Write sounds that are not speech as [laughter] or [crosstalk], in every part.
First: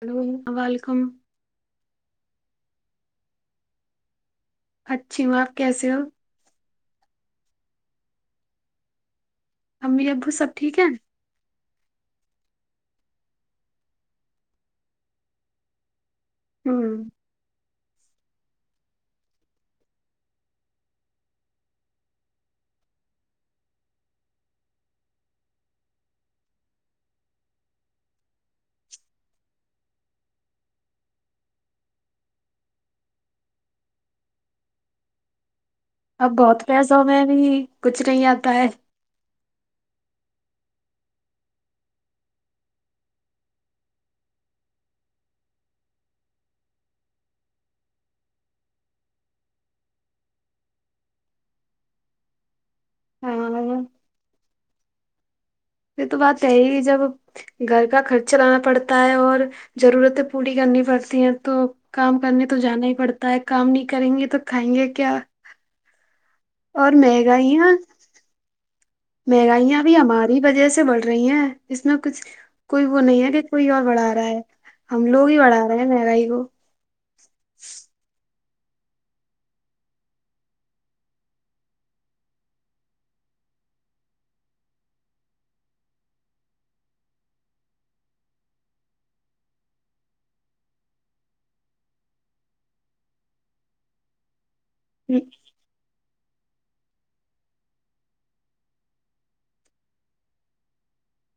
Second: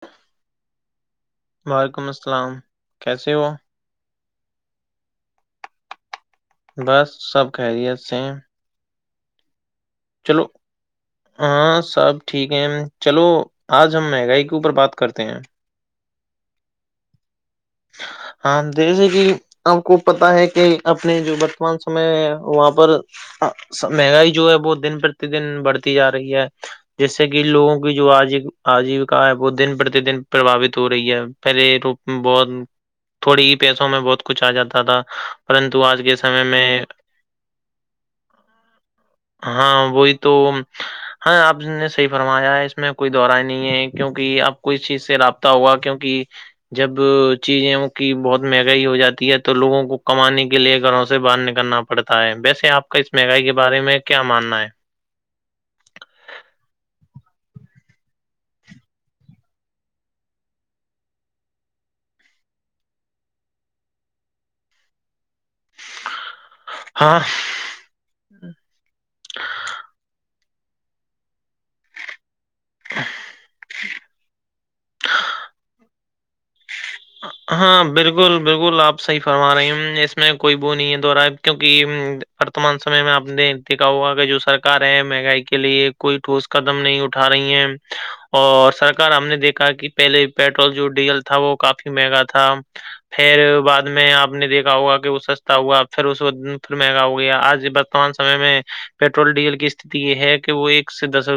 Hello welcome وعلیکم السلام کیسے ہو اچھی ہوں آپ کیسے ہو بس سب خیریت سے امی ابو چلو سب ٹھیک ہیں ہاں سب ٹھیک ہے چلو آج ہم مہنگائی کے اوپر بات کرتے ہیں ہوں ہاں جیسے کہ آپ کو پتا ہے کہ اپنے جو وورتمان سمے ہے وہاں پر مہنگائی جو ہے وہ دن پرتی دن بڑھتی جا رہی ہے جس سے کہ لوگوں کی جو آج آجیوکا ہے وہ دن پرتی دن پرباوت ہو رہی ہے پہلے رپ بہت تھوڑی ہی پیسوں میں بہت کچھ آ جاتا تھا پرتو آج کے اب سمے بہت میں پیسوں میں ا بھی کچھ نہیں آتا ہے ہاں وہی تو ہاں آپ نے صحی فرمایا ہے اس میں کوئی دہورائی نہیں ہے کیوںکہ اب کو اس چیز سے رابطہ ہوا کیوںک جب چیزوں کی بہت مہنگائی ہو جاتی ہے تو لوگوں کو کمانے کے لیے گھروں سے باہر نکلنا پڑتا ہے ویسے آپ ک اس ہاں مہنگائی کے بارے میں کیا ماننا ہے یہ تو بات ہےی جب گھر کا خرچ چلانا پڑتا ہے اور ضرورتیں پوری کرنی پڑتی ہے تو کام کرنے تو جانا ہی پڑتا ہے کام نہیں کریں گے تو کھائیں گے کیا اور ہاں مہنگ ہی ہے مہنگائیاں ابھی ہماری وجہ سے بڑھ رہی ہیں اس میں کچھ کوئی وہ نہیں ہے کہ کوئی اور بڑھا رہا ہے ہم لوگ ہی بڑھا رہے ہیں مہنگائی کو ہاں ہاں بالکل بالکل آپ صحیح فرما رہی ہ اس میں کوئی وہ نہیں ہے دو رہ ہے کیونکہ رتمان سمے میں آپ نے دیکھا ہوا جو سرار ہے مہنگائی کے لیے کوئی ٹھوس قدم نہیں اٹھا رہی ہیں اور سرکار ہم نے دیکا کہ پہلے پیٹرول جو ڈیزل تھا وہ کافی مہنگا تھا پھر بعد میں آپ نے دیکھا ہوا کہ وہ س تا ہوا پھر اس پھر مہنگا ہو گیا آج برتمان سمے میں پیٹرول ڈیزل کی استھتی یہ ہے کہ وہ ایک سے دس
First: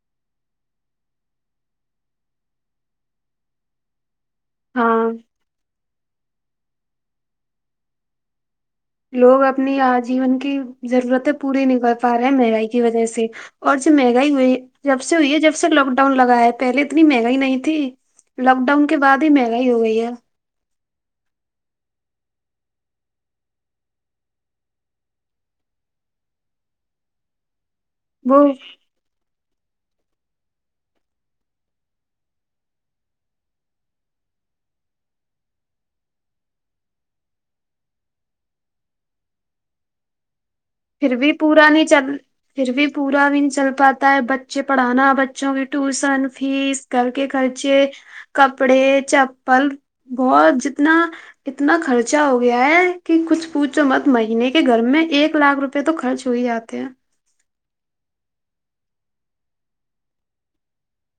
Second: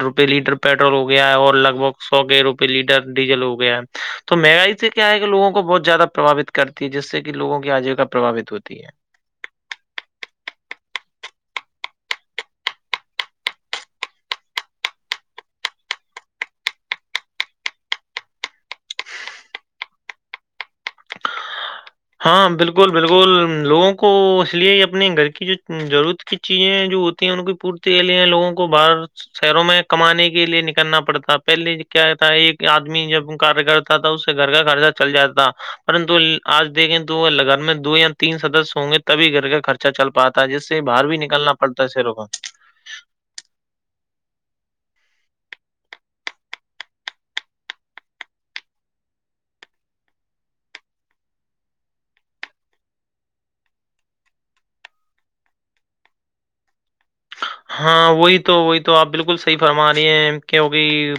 روپئے لیٹر پیٹرول ہو گیا ہے اور لگ بھگ سو کے روپئے لیٹر ڈیزل ہو گیا ہے تو مہنگائی سے ہاں کیا ہے کہ لوگوں کو بہت زیادہ پرباوت کرتی ہے جس سے کہ لوگوں کی آجیوکا پرباوت ہوتی ہے لوگ اپنی آجیون کی ضرورتیں پوری نہیں کر پا رہے ہیں مہنگائی کی وجہ سے اور جو مہنگائی ہوئی جب سے ہوئی ہے جب سے لاک ڈاؤن لگا ہے پہلے اتنی مہنگائی نہیں تھی لاک ڈاؤن کے بعد ہی منگائی ہو گئی ہے ہاں بالکل بالکل لوگوں کو اس لیے اپنے گھر کی جو ضرورت کی چیزیں جو ہوتی ہیں ان کی پورتی کے لی ہیں وہ لووں کو باہر شہروں میں کمانے کے لیے نکلنا پڑتا پہلے کیا تھا ایک آدمی جب کارگر تھا اس سے گھر کا خرچہ چل جاتا پرنتو آج دیکیں تو ل گن میں دو یا تین سدسیہ ہوں گے تبھی گھر کا خرچہ چل پاتا جس سے باہر پھر بھی نکلنا پورا پڑتا نہیں ہے شیروں چل کا پھر بھی پورا دن چل پاتا ہے بچے پڑھانا بچوں کی ٹیوشن فیس کر کے خرچے کپڑے چپل بہت جتنا اتنا خرچا ہو گیا ہے کہ کچھ پوچھ تو مت مہینے کے گھر میں ایک لاکھ روپئے پہ تو خرچ ہو ہی جاتے ہیں ہاں وہی تو وہی تو آپ بالکل صحیح فرما رہی ہیں کیونکہ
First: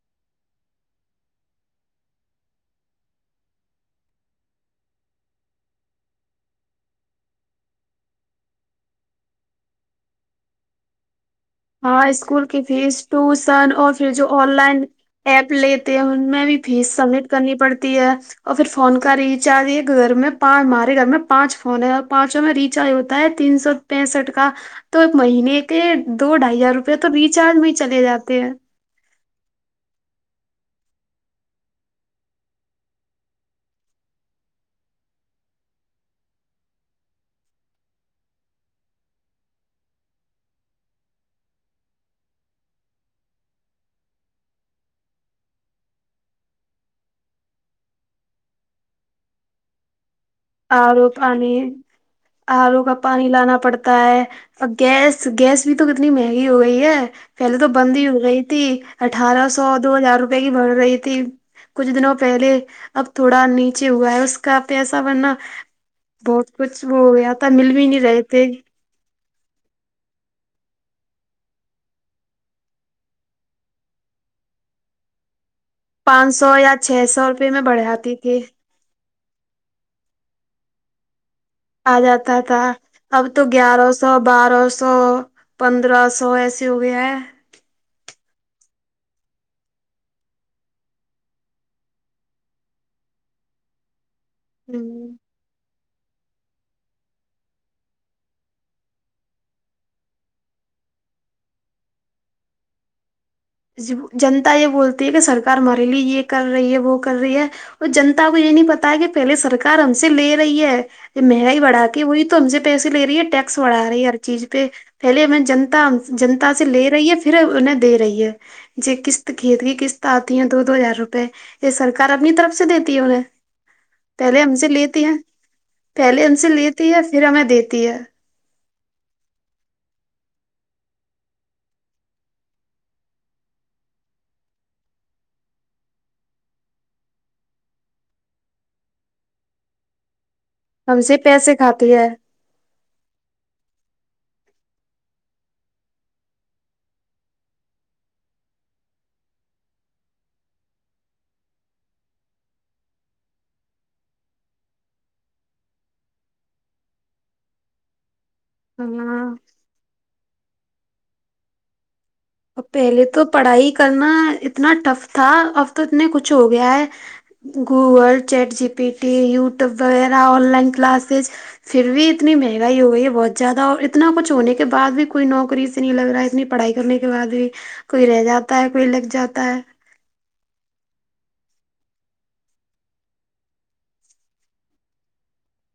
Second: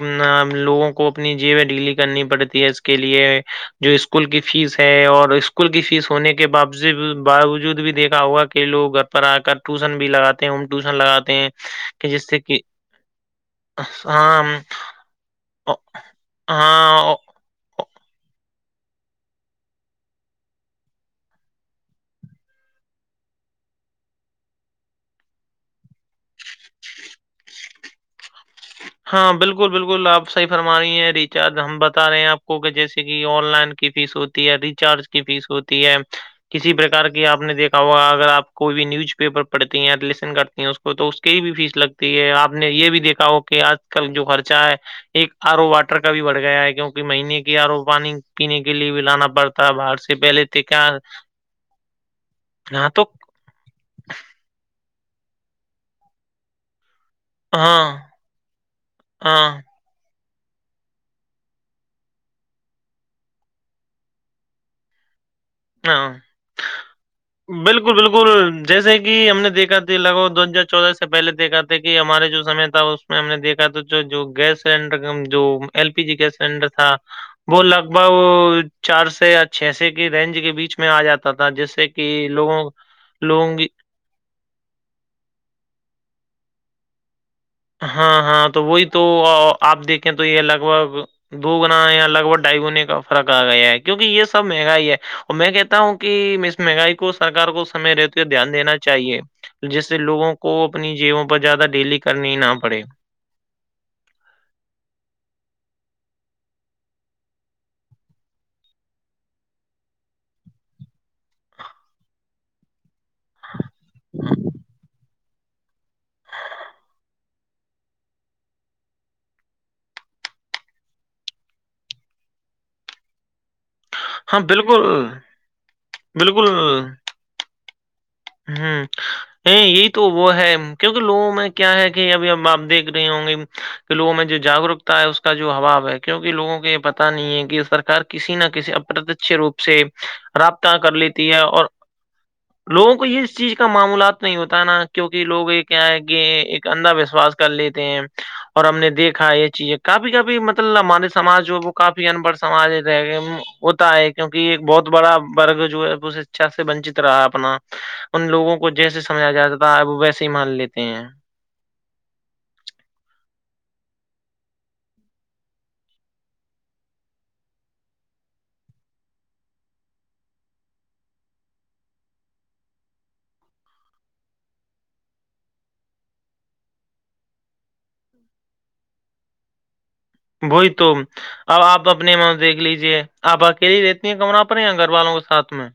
لوگوں کو اپنی جی ڈیلی کرنی پڑتی ہے اس کے لیے جو اسکول کی فیس ہے اور اسکول کی فیس ہونے کے با باوجود بھی دیکھا ہوا کہ لوگ گھر پر آ کر ٹیوشن بھی لگاتے ہیں ٹیوشن لگاتے ہیں ہاں کہ جس سے اسکول کہ کی فیس ٹیوشن اور پھر جو ہاں آن لائن ایپ لیتے ہیں ان میں بھی فیس ہاں سبمٹ کرنی پڑتی ہے اور پھر فون کا ریچارج یہ گھر میںچ ہمارے گھر میں پانچ فون ہے اور پانچوں میں ریچارج ہوتا ہے تین سو پینسٹھ کا تو ایک مہینے کے دو ڈھائی ہزار روپے تو ریچارج میں چلے جاتے ہیں ہاں بالکل بالکل آپ صحیح فرما رہی ہیں ریچارج ہم بتا رہے ہیں آپ کو کہ جیسے کہ آن لائن کی فیس ہوتی ہے ریچارج کی فیس ہوتی ہے کسی پرک کی آپ نے دیکھا ہوگا اگر آپ کوئی بھی نیوز پیپر پڑھتے ہیں لسن کرتی ہیں کو تو اس کے ہی بھی فیس لگتی ہے آپ نے یہ بھی دیکھا ہو کہ آج کل جو خرچہ ہے ایک آر او واٹر کا بھی بڑھ گیا ہے کیونکہ مہینے کے آر او پانی پینے کے لیے بھی لانا پڑتا باہر سے پہلے تھے کیا آر او پانی آر او ہاں کا تو پانی لانا پڑتا ہوتا ہے اور گیس گیس بھی تو کتنی مہنگی ہو گئی ہے پہلے تو بند ہاں ہی ہو گئی تھی اٹھارہ ہاں سو دو ہزار روپئے کی بڑ رہی تھی کچھ دنوں پہلے اب تھوڑا نیچے ہوا ہے اس کا پیسا بننا ہاں بہت کچھ وہ ہو گیا تھا مل بھی بالکل نہیں رہے بالکل تھے جیسے کہ ہم نے دیکا تھاے لگ بگ دو ہزار چودہ سے پہلے دیکا تھا کہ ہمارے جو سمے تھا ہم نے دیکھا تو جو گیس سلینڈر جو ایل پی جی پانچ گیس سو سلینڈر یا تھا چھ سو روپے میں وہ بڑھ لگ جاتی تھی بھگ چار سے یا چھ س کی رینج کے بیچ میں آ جاتا تھا جس سے آ کہ جاتا لوگوں تھا اب تو لوگوں کی گیارہ سو سو بارہ سو پندرہ سو ایسی ہوگئے ہے ہاں ہاں تو وہی تو آپ دیکھیں تو یہ لگ بھگ دو گنا یا لگ بھگ ڈھائی گنے کا فرق آ گیا ہے کیونکہ یہ سب مہنگاائی ہے ہ اور میں کہتا ہوں کہ مس مہنگائی کو سرار کو سمے رہتی یہ دھیان دینا چاہیے جس سے لوگوں کو اپنی جیبوں پر زیادہ ڈیلی کرنی نہ پڑے جنتا یہ بولتی ہے کہ سرکار ہمارے لیے یہ کر رہی ہے وہ کر رہی ہے اور جنتا کو یہ نہیں پتا کہ پہلے سرار ہم سے لے رہی ہے مہنگائی بڑھا کے وہی تو ہم سے پیسیے لے رہی ہے ٹیکس بڑھا رہی ہے ہر چیز پہ پہلے ہمیں جنتا جنتا سے لے رہی ہے پھر انہیں دے رہی ہے قستط کرید کی کستط آتی ہے دو دو ہزار روپے یہ سرکار اپنی طرف سے دیتی ہے انہیں ہاں پہلے ہم سے بالکل لیتی ہیں پہلے ہم بالکل سے لیتی ہے پھر ہمیں دیتی ہے ہوں یہی تو وہ ہے کیونکہ لوگوں میں کیا ہے کہ ابھی اب آپ دیکھ رہے ہوں گے کہ لوگوں میں جو جاگروکتا ہے اس کا جو اباؤ ہے کیونکہ لووں کو یہ پتا نہیں ہے کہ سرک کسی نہ کسی اپرتچ روپ سے رابطہ کر ہم سے لیتی ہے پیسے اور کھاتی ہے لوگوں کو کو اس چیز کا معامولات نہیں ہوتا ہے نا کیونکہ لوگ یہ کیا ہے کہ ایک اندھا وشواس کر لیتے ہیں اور ہم نے دیکھا یہ چیز کافی کافی مطلب ہمارے ساج جو وہ کافی انبڑھ سمج رہ گ ہوتا ہے کیوںکہ ایک بہت بڑا ورگ جو ہے ب اچھا سے ونچت رہا ہے اپنا ان لوگوں کو جیسے ہاں سمجھایا جاتا ہے اب ویسے ہی مان لیتے ہیں پہلے تو پڑھائی کرنا اتنا ٹف تھا اب تو اتنے کچھ ہو گیا ہے Google chat G P T YouTube وغیرہ آن لائن کلاسز پھر بھی اتنی مہنگائی ہو گئی ہے بہت زیادہ اور اتنا کچھ ہونے کے بع بھی کوئی نوکری سے لگ رہا ہے اتنی پڑھائی کرنے کے بعد بھی کوئی رہ جاتا ہے کوئی لگ جاتا ہے وہئی تو اب آپ اپنے دیکھ لیجے آپ اکیلی ہی رہتی ہیں کمرہ پر یا گھر والوں کے ساتھ میں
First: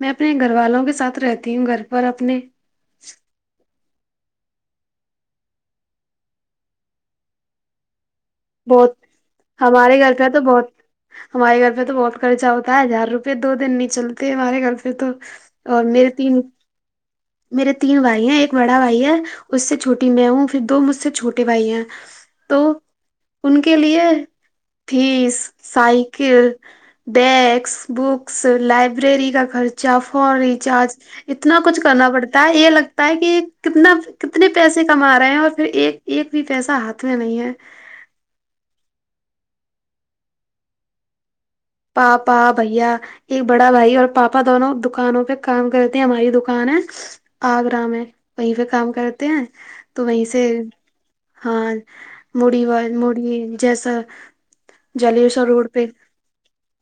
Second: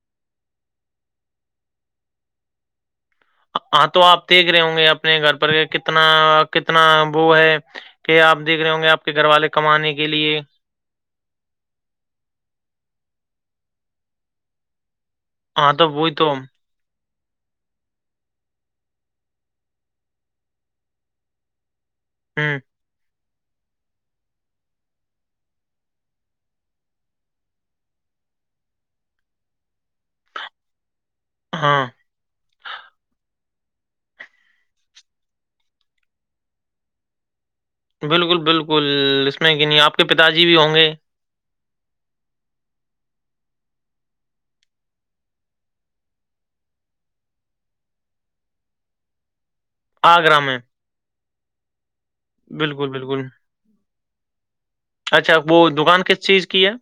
میں اپنے گھر والوں کے ساتھ رہتی ہوں گھر پر اپنے ہاں تو آپ دیکھ رہے ہوں گے اپنے گھر پر کتنا کتنا وہ ہے کہ آپ دیکھ رہے ہوں گے بہت آپ کے گھر والے کمانے ہمارے کے گھر پہ لیے تو بہت ہمارے گھر پہ تو بہت خرچہ ہوتا ہے ہزار روپئے دو دن نہیں چلتے ہمارے گھر پہ تو ہاں تو اور میرے وہئی تو تین میرے تین بھائی ہیں ایک بڑا بھائی ہے اس سے چھوٹی میں ہوں پھر دو مجھ سے چھوٹے بھائی ہیں تو ہوں ان کے لیے تس سائیکل ڈسک بکس لائبریری کا خرچہ فون ریچارج اتنا کچھ ہاں کرنا پڑتا ہے یہ لگتا ہے کہ کتنا کتنے پیسے کما رہے ہیں اور پھر ایک ایک بھی پیسہ ہاتھ میں نہیں ہے بالکل بالکل اس میں کہ نہیں آپ کے پتا جی بھی ہوں گے پا پا بھیا ایک بڑا بھائی اور پاپا دونوں دکانوں پہ کام کرے تھے ہماری دکان ہے آگرام ہے وہیں پہ کام کرتے ہیں تو وہیں آگرہ سے میں ہاں مڑی بالکل وال بالکل مڑی جیسا اچھا جلیسا وہ روڈ پہ دکان کس چیز کی ہے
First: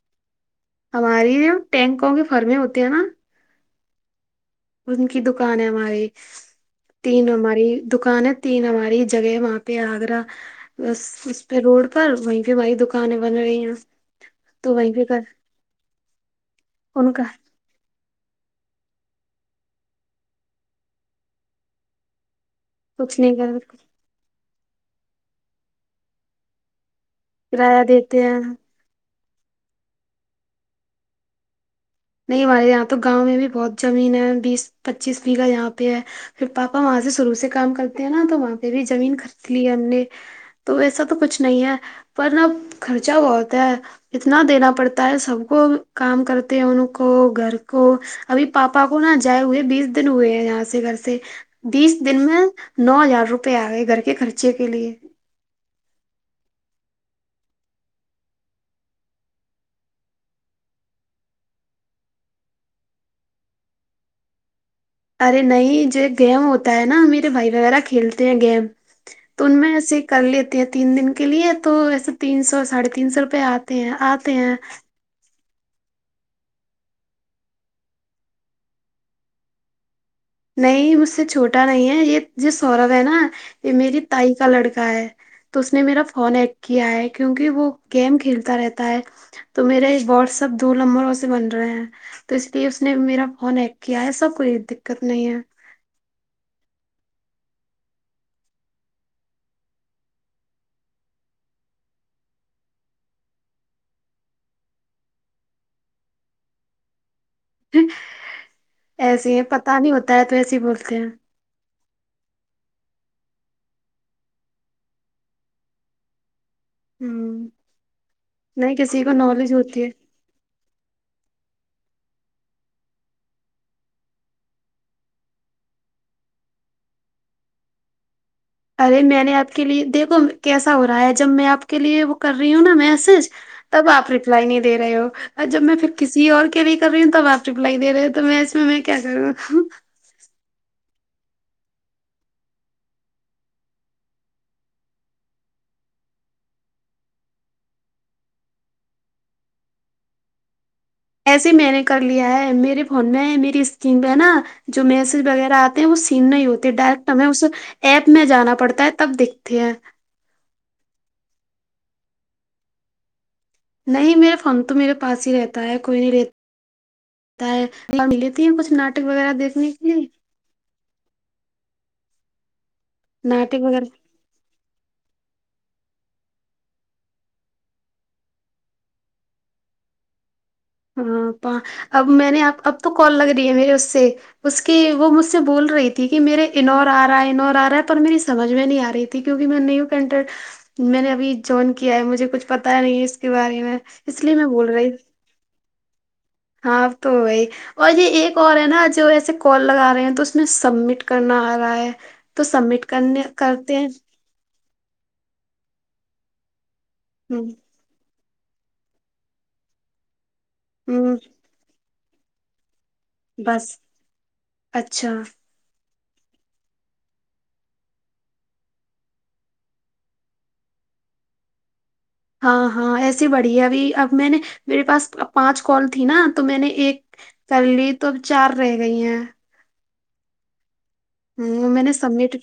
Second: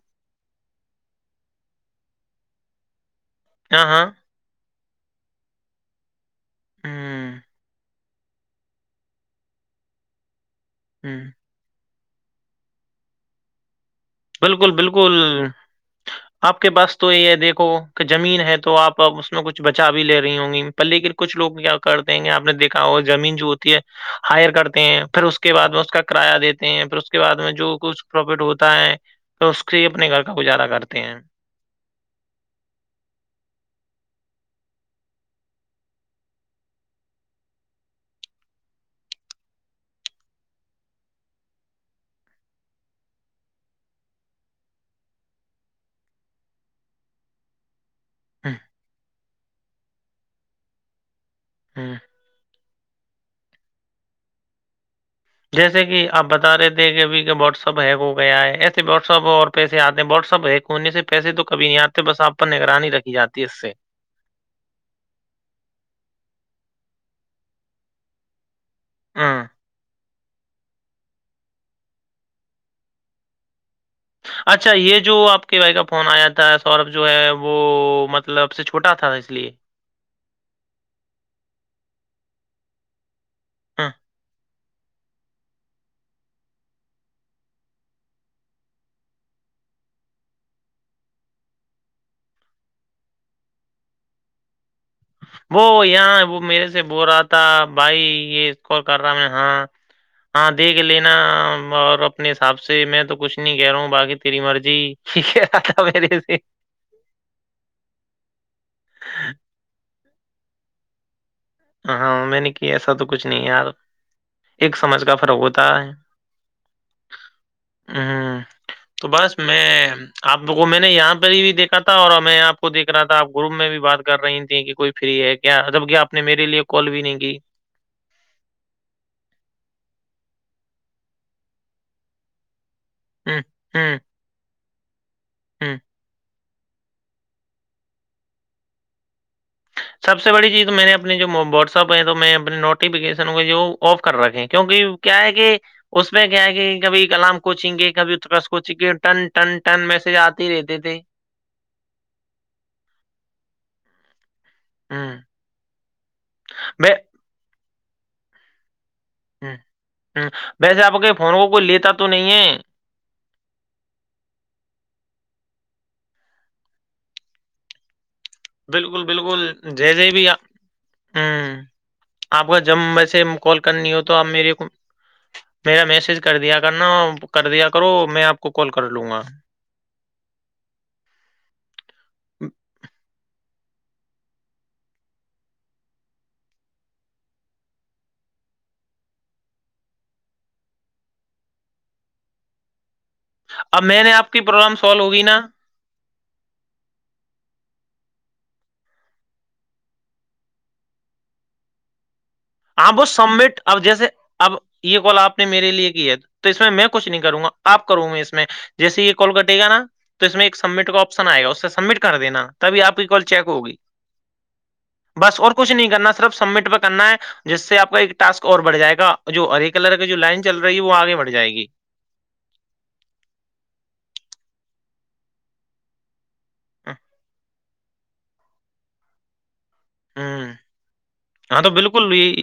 ہماری ٹینکوں کے فرمیں ہوتی ہیں نا ہاں ہاں ان کی دکان ہے ہماری ہ تین ہماری دکان ہے تین ہماری جگہ ہے وہاں پہ آگرہ بس ہ اس پہ روڈ پر وہیں پہ ہماری دکانیں بن رہی ہیں بالکل تو وہیں پہ بالکل کر آپ کے پاس تو ان کا یہ ہے دیکھو کہ زمین ہے تو آپ ا اس میں کچھ بچا بھی لے رہی ہوں گی پ لےیکن کچھ لوگ کیا کر دیں گے آپ نے دیکھا ہو کچھ زمین نہیں جو کر ہوتی ہے ہائر کرتے ہیں پھر اس کے بعد میں اس کا کرایہ دیتے ہیں پھر اس کے بعد میں جو کرایہ کچھ دیتے ہیں پروفٹ ہوتا ہے تو اس سے ہی اپنے گھر کا گزارا کرتے ہیں نہیں ہمارے یہاں تو گاؤں میں بھی بہت زمین ہے بیس پچیس بییھہ یہاں پہ ہے پھر پاپا وہاں سے شروع سے کام کرتے ہیں نا تو وہاں پہ بھی زمین خرید لی ہے ہم نے تو و ایسا تو کچھ نہیں ہے پرنب خرچا بہت ہے اتنا دینا پڑتا ہے سب کو کام کرتے ہیں ان کو گھر کو ابھی ہوں، پاپا کو نہا جائے ہوئے بیس دن ہوئے ہیں یہاں سے گھر سے ہوں۔ بیس دن میں نو ہزار روپئے آ گئے گھر کے خرچے کے لیے جیسے کہ آپ بتا رہے تھے کہ ابھی واٹس ایپ ہیک ہو گیا ہے ایسے واٹسپ اور پیسے آتے ہیں واٹس ایپ ہیک ہونے سے پیسے تو کبھی نہیں آتے بس آپ پر نگرانی رکھی جاتی ہے اس سے ارے نہیں جو گیم ہوتا ہے نا میرے بھائی وغیرہ کھیلتے ہیں گیم ہ تو ان میں سے کر لیتی ہے تین دن کے لیے تو ویسے تین سو ساڑھے تین سو روپے آ ہیں آپ اچھا یہ جو آپ کہ بھائی کا فون آیا تھا سوربھ جو ہے وہ مطلب اب سے چھوٹا تھا اس لیے نہیں مجھ سے چھوٹا نہیں ہے یہ یہ سوربھ ہے نا یہ ہاں میری تائی کا لڑکا ہے تو اس نے میرا فون ایک کیا ہے کیونکہ وہ گیم کھیلتا رہتا ہے تو میرے یہ واٹسپ دو نمبروں سے بن رہے ہیں تو اس لیے اس نے میرا فون ہ کیا ہے سب کوئی دقت نہیں ہے وہ یہاں وہ میرے سے بول رہا تھا بھائی یہ کوال کر رہا میں ہاں ہاں دیکھ لینا اور اپنے حساب سے میں تو کچھ نہیں کہہ رہا ہوں باقی تیری مرضی کیک آ تھا پیرے سے ایسے ہے پتا نہیں ہوتا ہے تو ایسے ہی بولتے ہیں ہاں میں نے کہ ایسا تو کچھ نہیں یار ایک سمجھ کا فرق ہوتا ہے ہ نہیں کسی تو کو بس نالج میں ہوتی ہے آپ کو میں نے یہاں پہ ہی بھی دیکا تھا اور میں آپ کو دیکھ رہا تھا آپ گروپ میں بھی بات کر رہی تھی کہ کوئی فری ہے کیا جب کیا آپ نے میرے لیے کال بھی نہیں کی ارے میں نے آپ کے لیے دیکھو کیسا ہو رہا ہے جب میں آپ کے لیے وہ کر رہی ہوں نا میں ہوں تب ہوں آپ ریپلائی نہیں دے رہے ہو جب میں ہوں پ کسی اور کے بھی کر رہی ہوں تب آپ رپلائی دے رہے ہو تو میں اس میں کیا کر رہا ہوں سب سے بڑی چیز تو میں نے اپنے جو واٹسپ ہے تو میں اپنے نوٹیفیکیشنوں کے جو آف کر رکھے کیونکہ کیا ہے کہ اس میں کیا ہے کہ کبھی کلام کوچیں گے کب ات کوچیں گے ٹن ٹن ٹن میسج آتے ہی رہتے تھے ایسے میں نے کر لیا ہے میرے فون میں میری اسکن پہ ہے نا جو ہوں میسج وغیرہ آتے ہیں وہ سیو نہیں ہوتے میں ڈائریکٹ ہمیں اس ایپ میں جانا پڑتا ہے تب ہوں دیکھتے ہیں ویسے آپ کے فون کو کوئی لیتا تو نہیں ہے نہیں میرے فون تو میرے پاس ہی رہتا ہے کوئی نہیں رہ لیتی ہیں کچھ ناٹک بالکل وغیرہ بالکل دیکھنے کے لیے جیسے بھی آ- ہوں آپ کا جب میں سے کال ناٹک وغیرہ کرنی ہو تو آپ میری میرا میسج کر دیا کرنا کر دیا کرو میں آپ کو کال کر لوں گا ہاں اب میں نے اب تو کال لگ رہی ہے میرے اس سے اس کی وہ مجھ سے بول رہی تھی کہ میرے انور آ رہا ہے انور آ رہا ہے پر میری سمجھ میں نہیں آ رہی تھی کیونکہ میں نہیں ہوں کنٹر میں نے ابھی جوائن کیا ہے مجھے کچھ پتا نہیں ہے اس کے بارے میں اس لیے میں بول رہی ئی نا ہاں توی اور یہ ایک اور ہے نا جو ایسے کال لگا رہے ہیں تو اس میں سبمٹ کرنا آ رہا ہے تو سبمٹ ہاں وہ کرنے سبمٹ کرتے اب ہیں جیسے اب یہ کال آپ نے میرے لیے کی ہے تو اس میں میں کچھ نہیں ہ کروں گا آپ کروں گ میں اس میں جیسے یہ کال کٹے گ نا تو اس میں ایک سبمٹ کا ہ آپشن آئے گا اس سے سبمٹ کر کر دینا تبھی آپ کی کال چیک ہوگی بس اچھا بس اور کو کچھ نہیں کرنا صرف سبمٹ پہ کرنا ہے جس سے آپ کا ایک ٹسک اور بڑھ جائے گا جو ارے کلر کی جو لائن چل رہی ہے وہ آگے بڑھ جائے گی ہاں ہاں ایسے بڑی ہے ابھی اب میں نے میرے پاس پانچ کال تھی نا تو میں نے ایک کر لی تو اب چار رہ گئی ہیں ہاں ہوں تو میں نے بالکل سبمٹ یہ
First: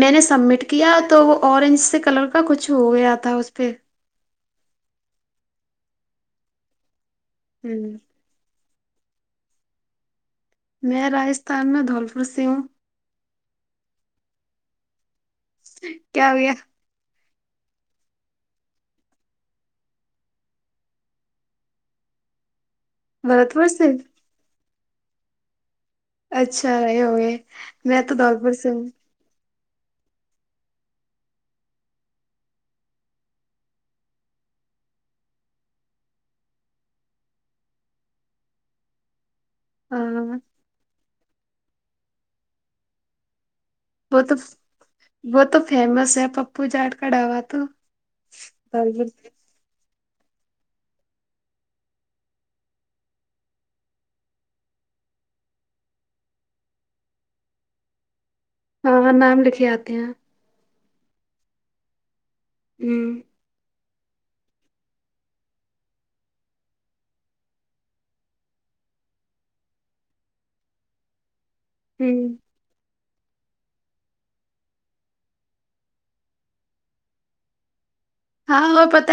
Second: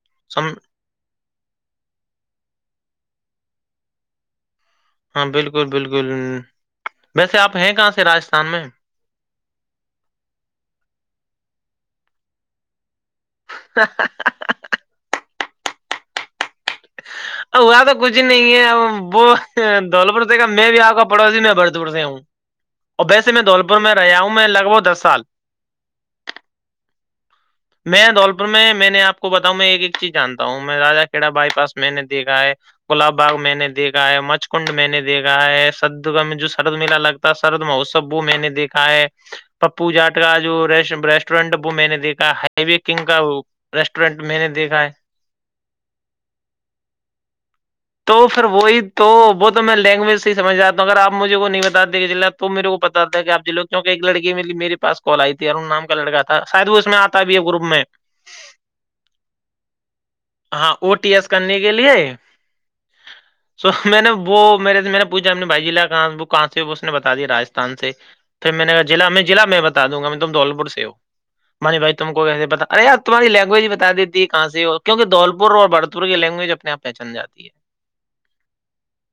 میں نے سم سبمٹ کیا تو وہ اورینج سے کلر کا کچھ ہو گیا تھا اس پہ ہاں بالکل بالکل ویسے آپ ہیں ہوں کہاں سے راستھان میں میں راجستھان میں دھولپور سے ہوں س کیا ہویا وہاں تو کچھ ہی نہیں ہے وہ دولپور سے کا میں بھی آؤ کا پڑوسی میں بڑپڑ سے ہوں [inaudible] اور ویسے میں بھرت پور دھولپور سے میں رہیا ہوں میں لگ بھگ دس سال اچھا یہ ہوگئے میں دھول پور تودولپور س میں میں نے آپ کو بتاؤں میں ایک ایک چیز جانتا ہوں میں را کھڑا بائی پاس میں نےیکھا ہے گلاب باغ میں نے دیکھا ہے مچکنڈ میں نے دیکھا ہے سرگہ میں جو سرد میلا لگتا سرد موسب بو میں نے دیکھا ہے ج [unintelligible] [inaudible] پپو جاٹ کا جو ریسٹورینٹ ہے وہ میں نے دیکھا ہ و کنگ کا وہ وہ ریسٹورینٹ تو میں نے دیکھا ہے وہ تو فیمس ہے پپو جاٹ کڑاوا تو تو پھر وہی تو دھولپور سے. ب تو میں لینگویج سے ہیمجھاتا ہوں ا آپ مجھے کو نہیں بات دیتے کہ جللہ تو میرے کو بتا ہے کہ آپ جلو کیونک ایک لڑی میرے پا کو کال آئی تھی ارن نام کا لڑکا تھا شاید وہ اس میں آتا ہے بھی ایک گروپ میں ہاں نام لکھے آتے ہیں ہاں او ٹی ایس کرنے کے لیے ہوں س میں نے وہ میرے سے میں نے پوچھا اپنے بھائی جی ل کہاں وہ کہاں سے اس نے بتا دیا رجستھان سے پھر میں نے ضع میں لع میں بتا دوں گا میں تم دھولپور سے ہو مانی بھائی تم کو ہوں کیسے بتا ارےی تمہاری لینگویج بتا دیتی ہے کہاں سے ہو کیونک دولور اور بڑ ترے لینگویج اپنے آپ پہچلاتی ہے ہاں ہو پتا